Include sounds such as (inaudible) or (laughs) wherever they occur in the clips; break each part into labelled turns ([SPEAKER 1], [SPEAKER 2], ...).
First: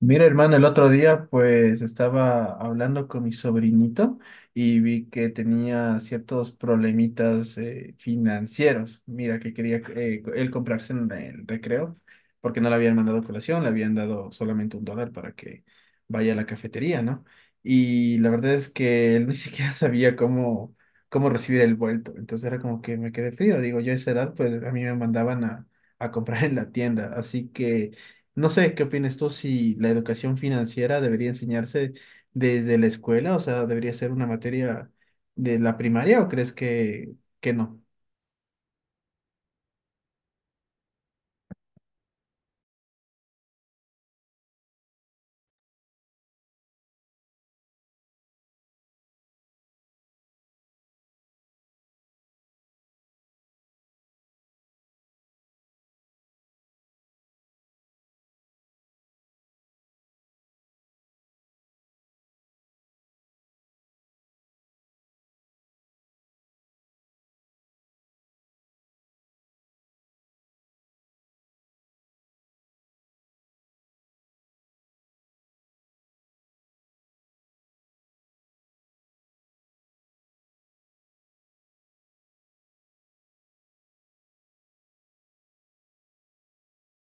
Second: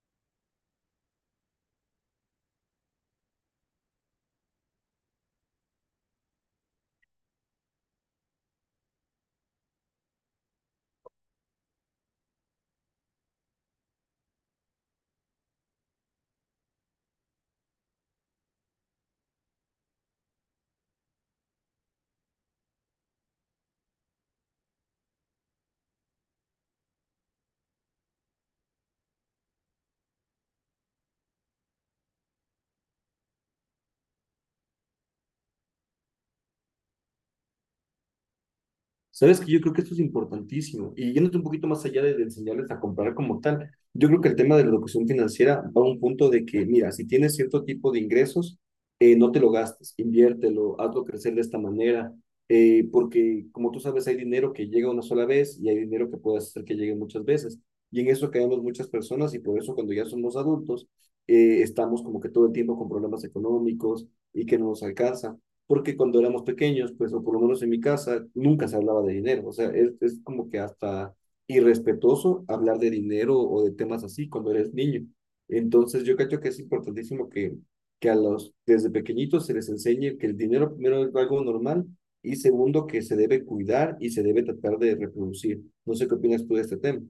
[SPEAKER 1] Mira, hermano, el otro día pues estaba hablando con mi sobrinito y vi que tenía ciertos problemitas financieros. Mira, que quería él comprarse en el recreo porque no le habían mandado colación, le habían dado solamente $1 para que vaya a la cafetería, ¿no? Y la verdad es que él ni (laughs) siquiera sabía cómo recibir el vuelto. Entonces era como que me quedé frío. Digo, yo a esa edad pues a mí me mandaban a comprar en la tienda. Así que. No sé, ¿qué opinas tú si la educación financiera debería enseñarse desde la escuela? O sea, ¿debería ser una materia de la primaria o crees que no?
[SPEAKER 2] Sabes que yo creo que esto es importantísimo. Y yéndote un poquito más allá de enseñarles a comprar como tal, yo creo que el tema de la educación financiera va a un punto de que, mira, si tienes cierto tipo de ingresos, no te lo gastes, inviértelo, hazlo crecer de esta manera, porque como tú sabes, hay dinero que llega una sola vez y hay dinero que puedes hacer que llegue muchas veces. Y en eso caemos muchas personas y por eso cuando ya somos adultos, estamos como que todo el tiempo con problemas económicos y que no nos alcanza porque cuando éramos pequeños, pues, o por lo menos en mi casa, nunca se hablaba de dinero. O sea, es como que hasta irrespetuoso hablar de dinero o de temas así cuando eres niño. Entonces, yo creo que es importantísimo que a los, desde pequeñitos se les enseñe que el dinero primero es algo normal y segundo que se debe cuidar y se debe tratar de reproducir. No sé qué opinas tú de este tema.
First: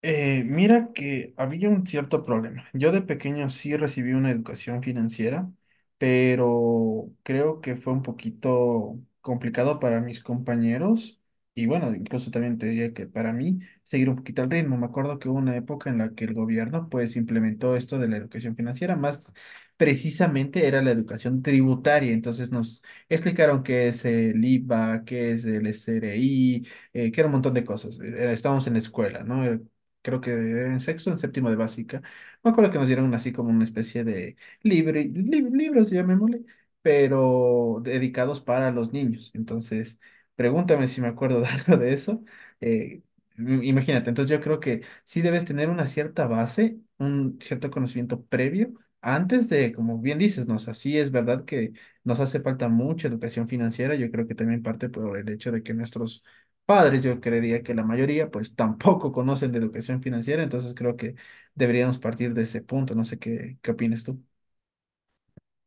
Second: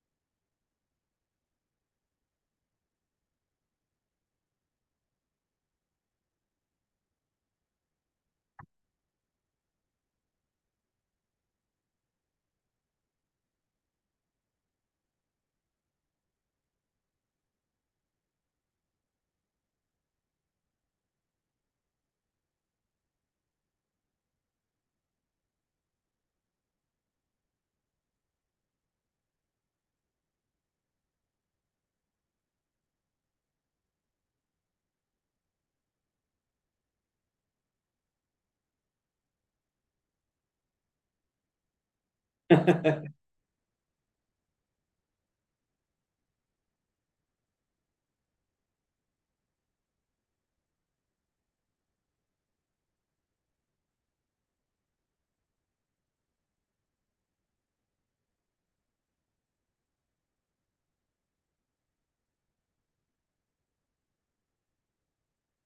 [SPEAKER 1] Mira que había un cierto problema. Yo de pequeño sí recibí una educación financiera, pero creo que fue un poquito complicado para mis compañeros y bueno, incluso también te diría que para mí seguir un poquito el ritmo. Me acuerdo que hubo una época en la que el gobierno pues implementó esto de la educación financiera, más precisamente era la educación tributaria. Entonces nos explicaron qué es el IVA, qué es el SRI que era un montón de cosas. Estábamos en la escuela, ¿no? Creo que en sexto, en séptimo de básica. Me acuerdo que nos dieron así como una especie de libros, llamémosle, pero dedicados para los niños. Entonces, pregúntame si me acuerdo de (laughs) algo de eso. Eh, imagínate, entonces yo creo que sí debes tener una cierta base, un cierto conocimiento previo. Antes de, como bien dices, nos así es verdad que nos hace falta mucha educación financiera. Yo creo que también parte por el hecho de que nuestros padres, yo creería que la mayoría pues tampoco conocen de educación financiera, entonces creo que deberíamos partir de ese punto, no sé qué opinas tú.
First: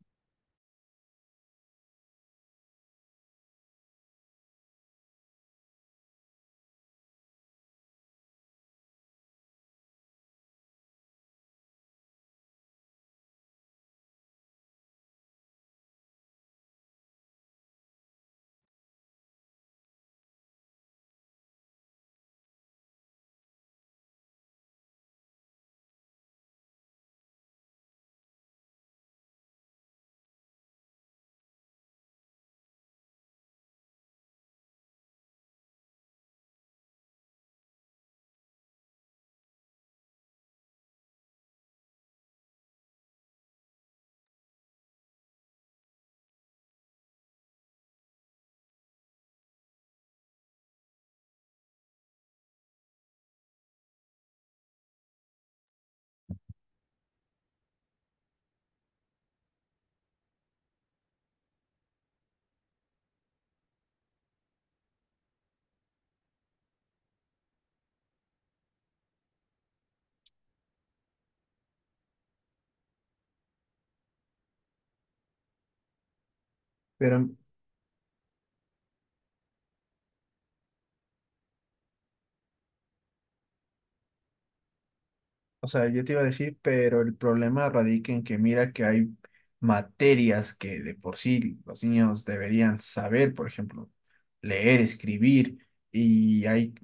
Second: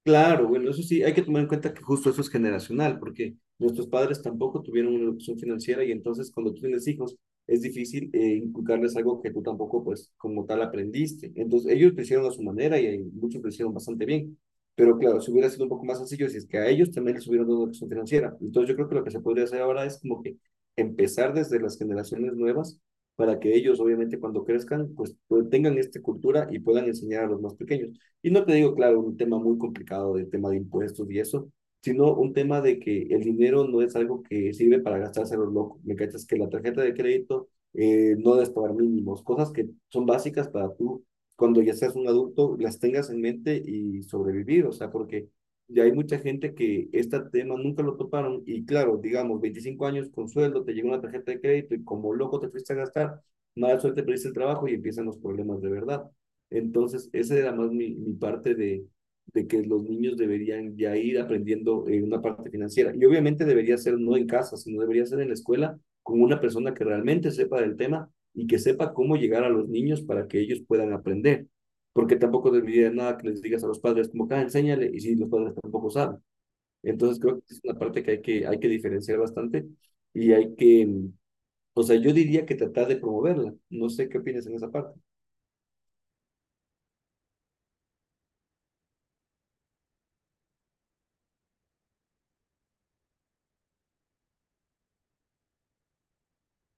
[SPEAKER 2] Claro, bueno, eso sí, hay que tomar en cuenta que justo eso es generacional, porque nuestros padres tampoco tuvieron una educación financiera y entonces cuando tú tienes hijos es difícil inculcarles algo que tú tampoco pues como tal aprendiste. Entonces ellos lo hicieron a su manera y muchos lo hicieron bastante bien, pero claro, si hubiera sido un poco más sencillo si es que a ellos también les hubieran dado una educación financiera. Entonces yo creo que lo que se podría hacer ahora es como que empezar desde las generaciones nuevas para que ellos obviamente cuando crezcan pues, tengan esta cultura y puedan enseñar a los más pequeños. Y no te digo, claro, un tema muy complicado del tema de impuestos y eso, sino un tema de que el dinero no es algo que sirve para gastarse a los locos. Me cachas que la tarjeta de crédito no debes pagar mínimos, cosas que son básicas para tú, cuando ya seas un adulto, las tengas en mente y sobrevivir. O sea, porque ya hay mucha gente que este tema nunca lo toparon y claro, digamos, 25 años con sueldo, te llega una tarjeta de crédito y como loco te fuiste a gastar, mala suerte perdiste el trabajo y empiezan los problemas de verdad. Entonces, esa era más mi parte de que los niños deberían ya ir aprendiendo una parte financiera. Y obviamente debería ser no en casa, sino debería ser en la escuela con una persona que realmente sepa del tema y que sepa cómo llegar a los niños para que ellos puedan aprender. Porque tampoco debería nada que les digas a los padres como, ah, enséñale, y si los padres tampoco saben. Entonces
[SPEAKER 1] Pero,
[SPEAKER 2] creo que es una parte que hay que diferenciar bastante y o sea, yo diría que tratar de promoverla. No sé qué opinas en esa parte.
[SPEAKER 1] o sea, yo te iba a decir, pero el problema radica en que mira que hay materias que de por sí los niños deberían saber, por ejemplo, leer, escribir, y hay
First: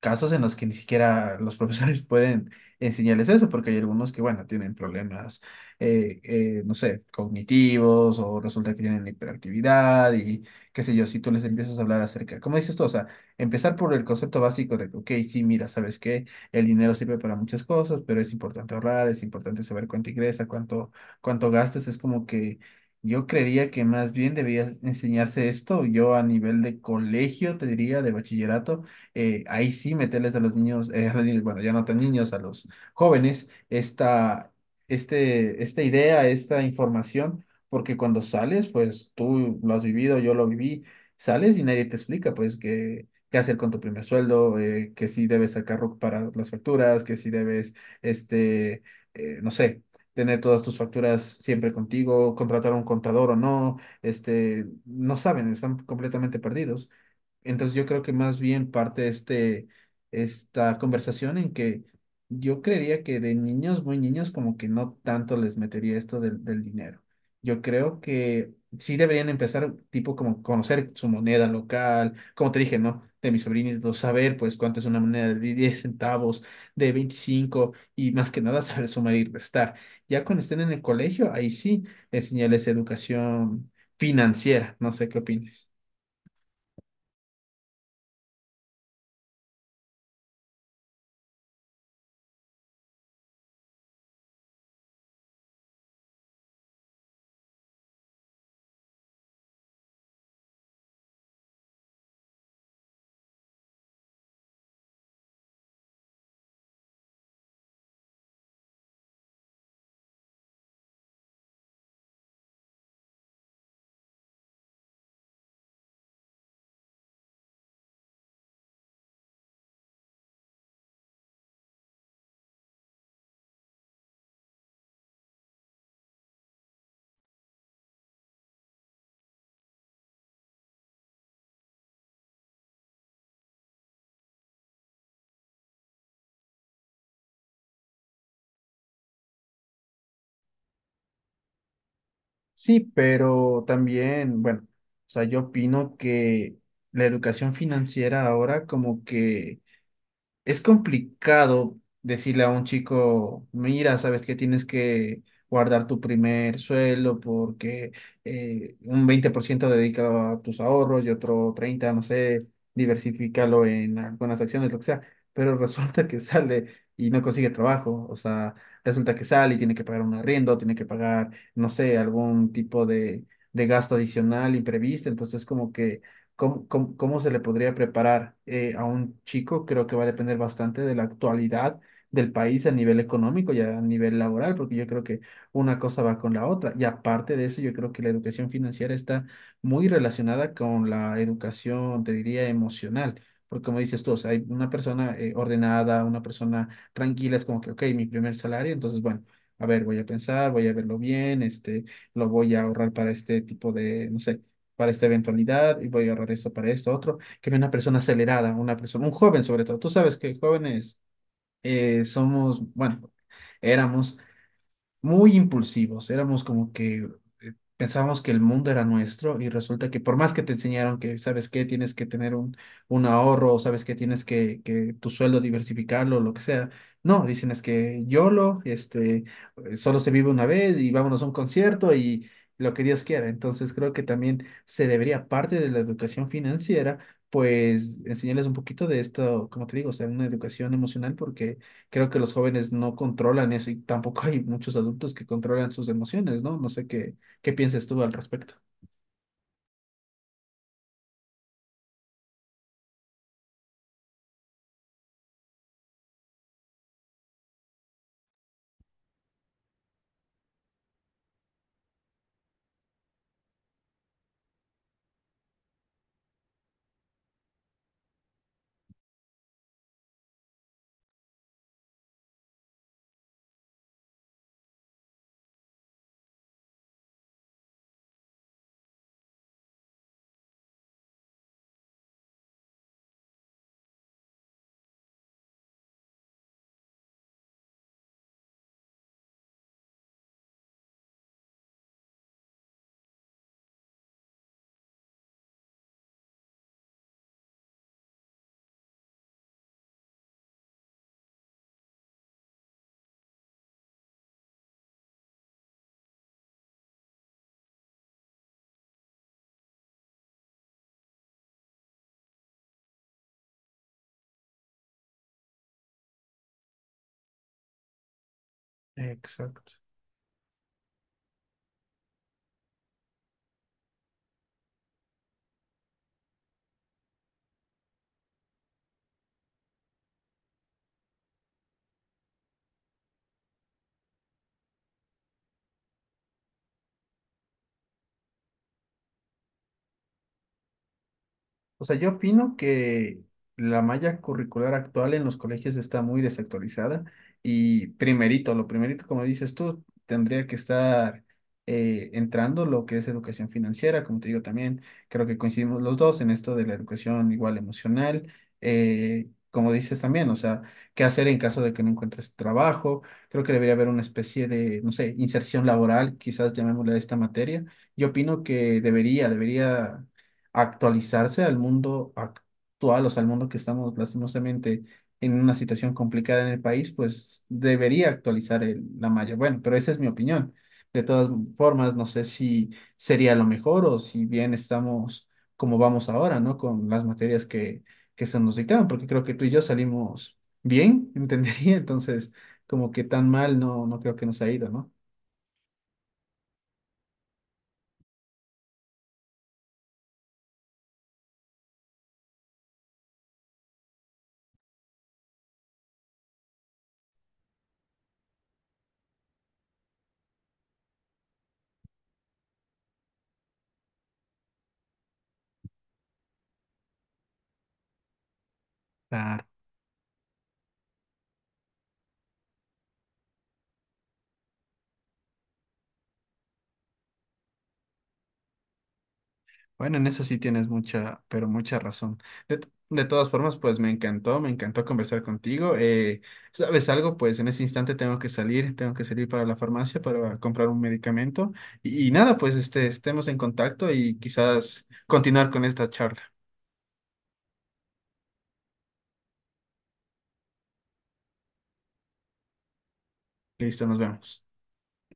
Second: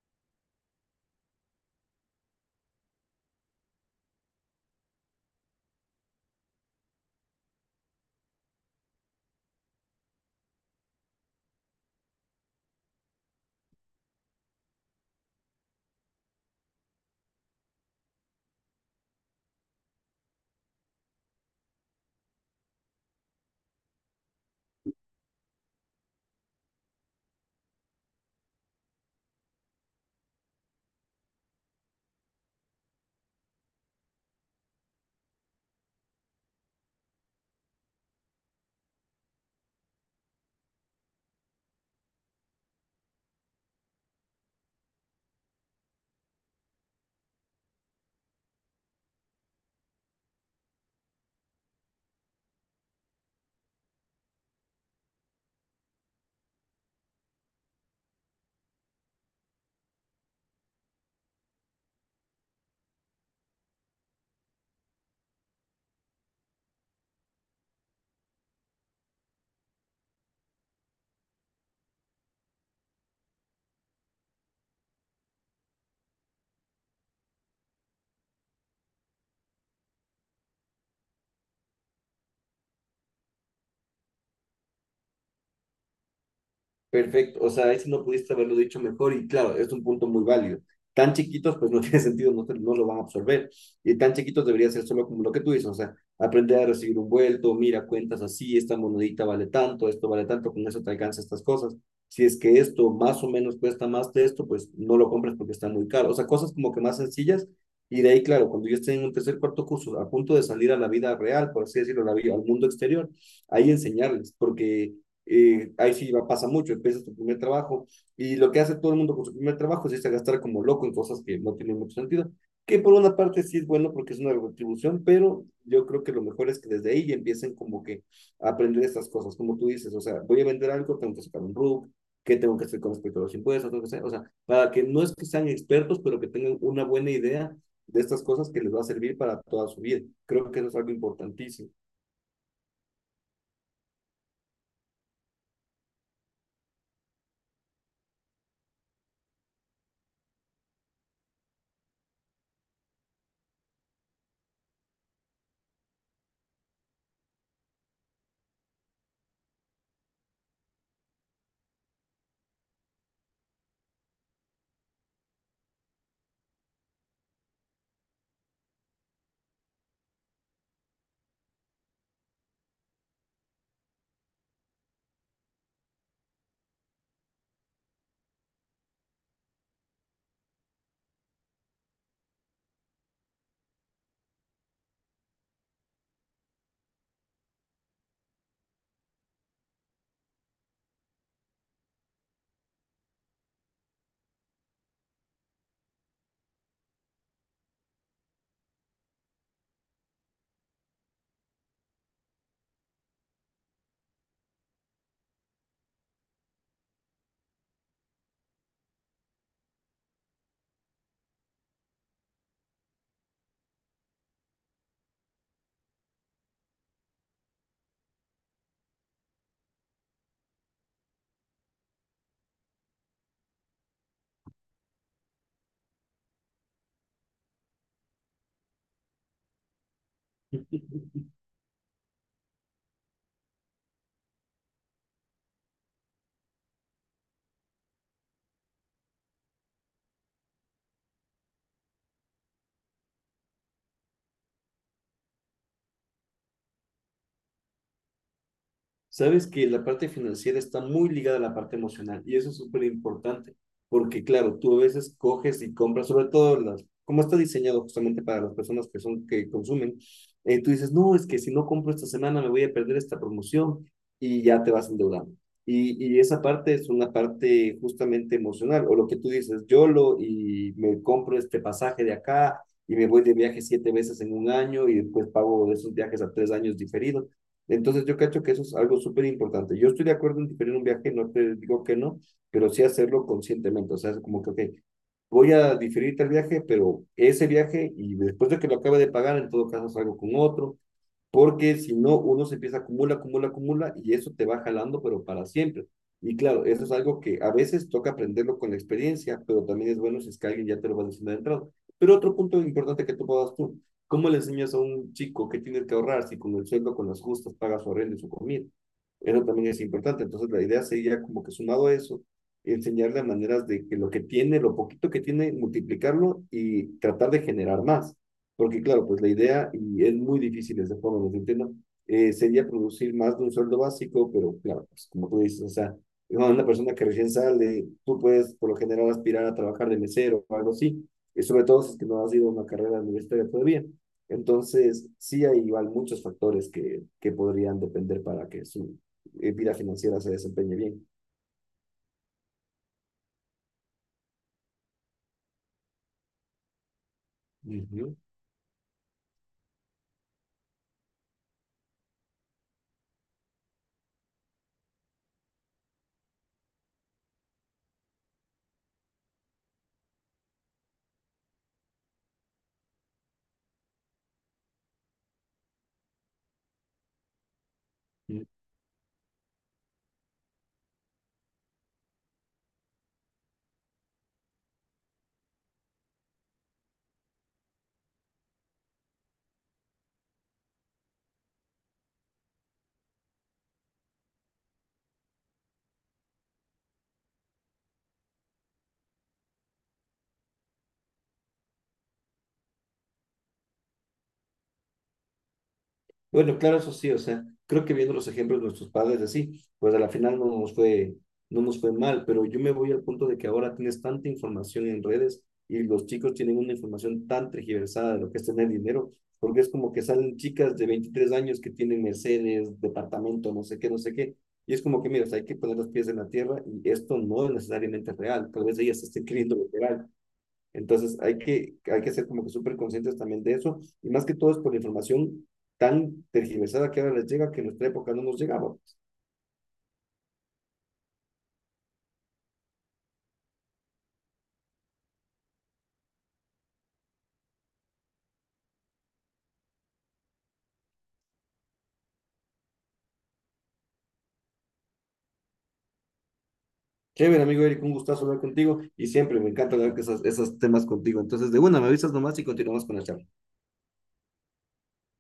[SPEAKER 1] casos en los que ni siquiera los profesores (laughs) pueden enseñarles eso, porque hay algunos que, bueno, tienen problemas, no sé, cognitivos o resulta que tienen hiperactividad y qué sé yo, si tú les empiezas a hablar acerca, como dices tú, o sea, empezar por el concepto básico de, que, ok, sí, mira, sabes que el dinero sirve para muchas cosas, pero es importante ahorrar, es importante saber cuánto ingresa, cuánto gastas, es como que. Yo creería que más bien debías enseñarse esto, yo a nivel de colegio, te diría, de bachillerato, ahí sí meterles a los niños, bueno, ya no tan niños, a los jóvenes, esta idea, esta información, porque cuando sales, pues tú lo has vivido, yo lo viví, sales y nadie te explica, pues, qué hacer con tu primer sueldo, que si debes sacar RUC para las facturas, que si debes, este, no sé. Tener todas tus facturas siempre contigo, contratar a un contador o no, no saben, están completamente perdidos. Entonces yo creo que más bien parte esta conversación en que yo creería que de niños, muy niños, como que no tanto les metería esto del dinero. Yo creo que sí deberían empezar tipo como conocer su moneda local, como te dije, ¿no? De mis sobrinitos, saber pues cuánto es una moneda de 10 centavos, de 25 y más que nada (laughs) saber sumar y restar. Ya cuando estén en el colegio, ahí sí enseñarles educación financiera, no sé qué opinas.
[SPEAKER 2] Perfecto, o sea, eso no pudiste haberlo dicho mejor y claro, es un punto muy válido. Tan chiquitos, pues no (laughs) tiene sentido, no, no lo van a absorber. Y tan chiquitos debería ser solo como lo que tú dices, o sea, aprender a recibir un vuelto, mira, cuentas así, esta monedita vale tanto, esto vale tanto, con eso te alcanza estas cosas. Si es que esto más o menos cuesta más de esto, pues no lo compres porque está muy caro. O sea, cosas como que más sencillas. Y de ahí, claro, cuando yo esté en un tercer, cuarto curso, a punto de salir a la vida real, por así decirlo, la vida, al mundo exterior, ahí enseñarles, porque ahí sí va, pasa mucho, empiezas tu primer trabajo y lo que hace todo el mundo con su primer trabajo es irse a gastar como loco en cosas que no tienen mucho sentido, que por una parte sí es bueno porque es una retribución, pero yo creo que lo mejor es que desde ahí ya empiecen como que a aprender estas cosas, como tú dices, o sea, voy a vender algo, tengo que sacar un RUC, qué tengo que hacer con respecto a los impuestos, tengo que hacer, o sea, para que no es que sean expertos, pero que tengan una buena idea de estas cosas que les va a servir para toda su vida. Creo que eso es algo importantísimo.
[SPEAKER 1] Sí, pero también, bueno, o sea, yo opino que la educación financiera ahora como que es complicado decirle a un chico, mira, sabes que tienes que guardar tu primer sueldo porque un 20% dedícalo a tus ahorros y otro 30, no sé, diversifícalo en algunas acciones, lo que sea, pero (laughs) resulta que sale y no consigue trabajo, o sea, resulta que sale y tiene que pagar un arriendo, tiene que pagar, no sé, algún tipo de gasto adicional imprevisto, entonces como que. ¿Cómo se le podría preparar a un chico? Creo que va a depender bastante de la actualidad del país a nivel económico y a nivel laboral, porque yo creo que una cosa va con la otra. Y aparte de eso, yo creo que la educación financiera está muy relacionada con la educación, te diría, emocional. Porque como dices tú, o sea, hay una persona ordenada, una persona tranquila, es como que, ok, mi primer salario, entonces, bueno, a ver, voy a pensar, voy a verlo bien, lo voy a ahorrar para este tipo de, no sé para esta eventualidad y voy a ahorrar esto para esto, otro, que una persona acelerada, una persona, un joven sobre todo. Tú sabes que jóvenes somos, bueno, éramos muy impulsivos, éramos como que pensábamos que el mundo era nuestro y resulta que por más que te enseñaron que, ¿sabes qué? Tienes que tener un ahorro, o ¿sabes qué? Tienes que tu sueldo diversificarlo, lo que sea. No, dicen es que YOLO, solo se vive una vez y vámonos a un concierto y lo que Dios quiera. Entonces creo que también se debería, parte de la educación financiera, pues enseñarles un poquito de esto, como te digo, o sea, una educación emocional porque creo que los jóvenes no controlan eso y tampoco (laughs) hay muchos adultos que controlan sus emociones, ¿no? No sé qué piensas tú al respecto.
[SPEAKER 2] Sabes que la parte financiera está muy ligada a la parte emocional y eso es súper importante, porque claro, tú a veces coges y compras, sobre todo las, como está diseñado justamente para las personas que son, que consumen, tú dices, no, es que si no compro esta semana me voy a perder esta promoción y ya te vas endeudando. Y esa parte es una parte justamente emocional, o lo que tú dices, YOLO y me compro este pasaje de acá y me voy de viaje 7 veces en un año y después pago esos viajes a 3 años diferidos. Entonces yo cacho que eso es algo súper importante. Yo estoy de acuerdo en diferir un viaje, no te digo que no, pero sí hacerlo conscientemente. O sea, es como que, ok, voy a diferir el viaje, pero ese viaje y después de que lo acabe de pagar, en todo caso salgo con otro porque si no, uno se empieza a acumula, acumula, acumula y eso te va jalando, pero para siempre. Y claro, eso es algo que a veces toca aprenderlo con la experiencia, pero también es bueno si es que alguien ya te lo va diciendo de entrada. Pero otro punto importante que ¿cómo le enseñas a un chico que tiene que ahorrar si con el sueldo, con las justas, paga su arrendo y su comida? Eso también es importante. Entonces, la idea sería como que sumado a eso, enseñarle maneras de que lo que tiene, lo poquito que tiene, multiplicarlo y tratar de generar más. Porque claro, pues la idea,
[SPEAKER 1] Exacto.
[SPEAKER 2] y es muy difícil de esa forma, los entiendo, sería producir más de un sueldo básico, pero claro, pues como tú dices, o sea, bueno, una persona que recién sale, tú puedes por lo general aspirar a trabajar de mesero o algo así, y sobre todo si es que no has ido a una carrera universitaria todavía. Entonces, sí hay igual muchos factores que podrían depender para que su vida financiera se desempeñe bien.
[SPEAKER 1] O sea, yo opino que la malla curricular actual en los colegios está muy desactualizada y primerito, lo primerito, como dices tú, tendría que estar entrando lo que es educación financiera, como te digo también, creo que coincidimos los dos en esto de la educación igual emocional, como dices también, o sea, qué hacer en caso de que no encuentres trabajo, creo que debería haber una especie de, no sé, inserción laboral, quizás llamémosle a esta materia. Yo opino
[SPEAKER 2] Ujú.
[SPEAKER 1] que debería actualizarse al mundo actual, o sea, al mundo que estamos lastimosamente en una situación complicada en el país, pues debería actualizar la malla. Bueno, pero esa es mi opinión. De todas formas, no sé si sería lo mejor o si bien estamos como vamos ahora, ¿no? Con las materias que se nos dictaron, porque creo que tú y yo salimos bien, (laughs) entendería, entonces como que tan mal no, no creo que nos ha ido, ¿no?
[SPEAKER 2] Bueno, claro, eso sí, o sea, creo que viendo los ejemplos de nuestros padres así, pues a la final no nos fue mal, pero yo me voy al punto de que ahora tienes tanta información en redes y los chicos tienen una información tan tergiversada de lo que es tener dinero, porque es como que salen chicas de 23 años que tienen Mercedes, departamento, no sé qué, no sé qué, y es como que, mira, o sea, hay que poner los pies en la tierra y esto no es necesariamente real, tal vez ellas estén creyendo lo real, entonces hay que ser como que súper conscientes también de eso, y más que todo es por la información tan tergiversada que ahora les llega, que en nuestra época no nos llegaba.
[SPEAKER 1] Bueno, en eso sí tienes mucha, pero mucha razón. De todas formas, pues me encantó conversar contigo. ¿Sabes algo? Pues en ese instante tengo que salir para la farmacia para comprar un medicamento. Y nada, pues estemos en contacto y quizás continuar con esta charla.
[SPEAKER 2] Chévere, amigo Eric, un gustazo hablar contigo, y siempre me encanta hablar que esos temas contigo. Entonces, de una, me avisas nomás y continuamos con la charla.
[SPEAKER 1] Listo, nos vemos.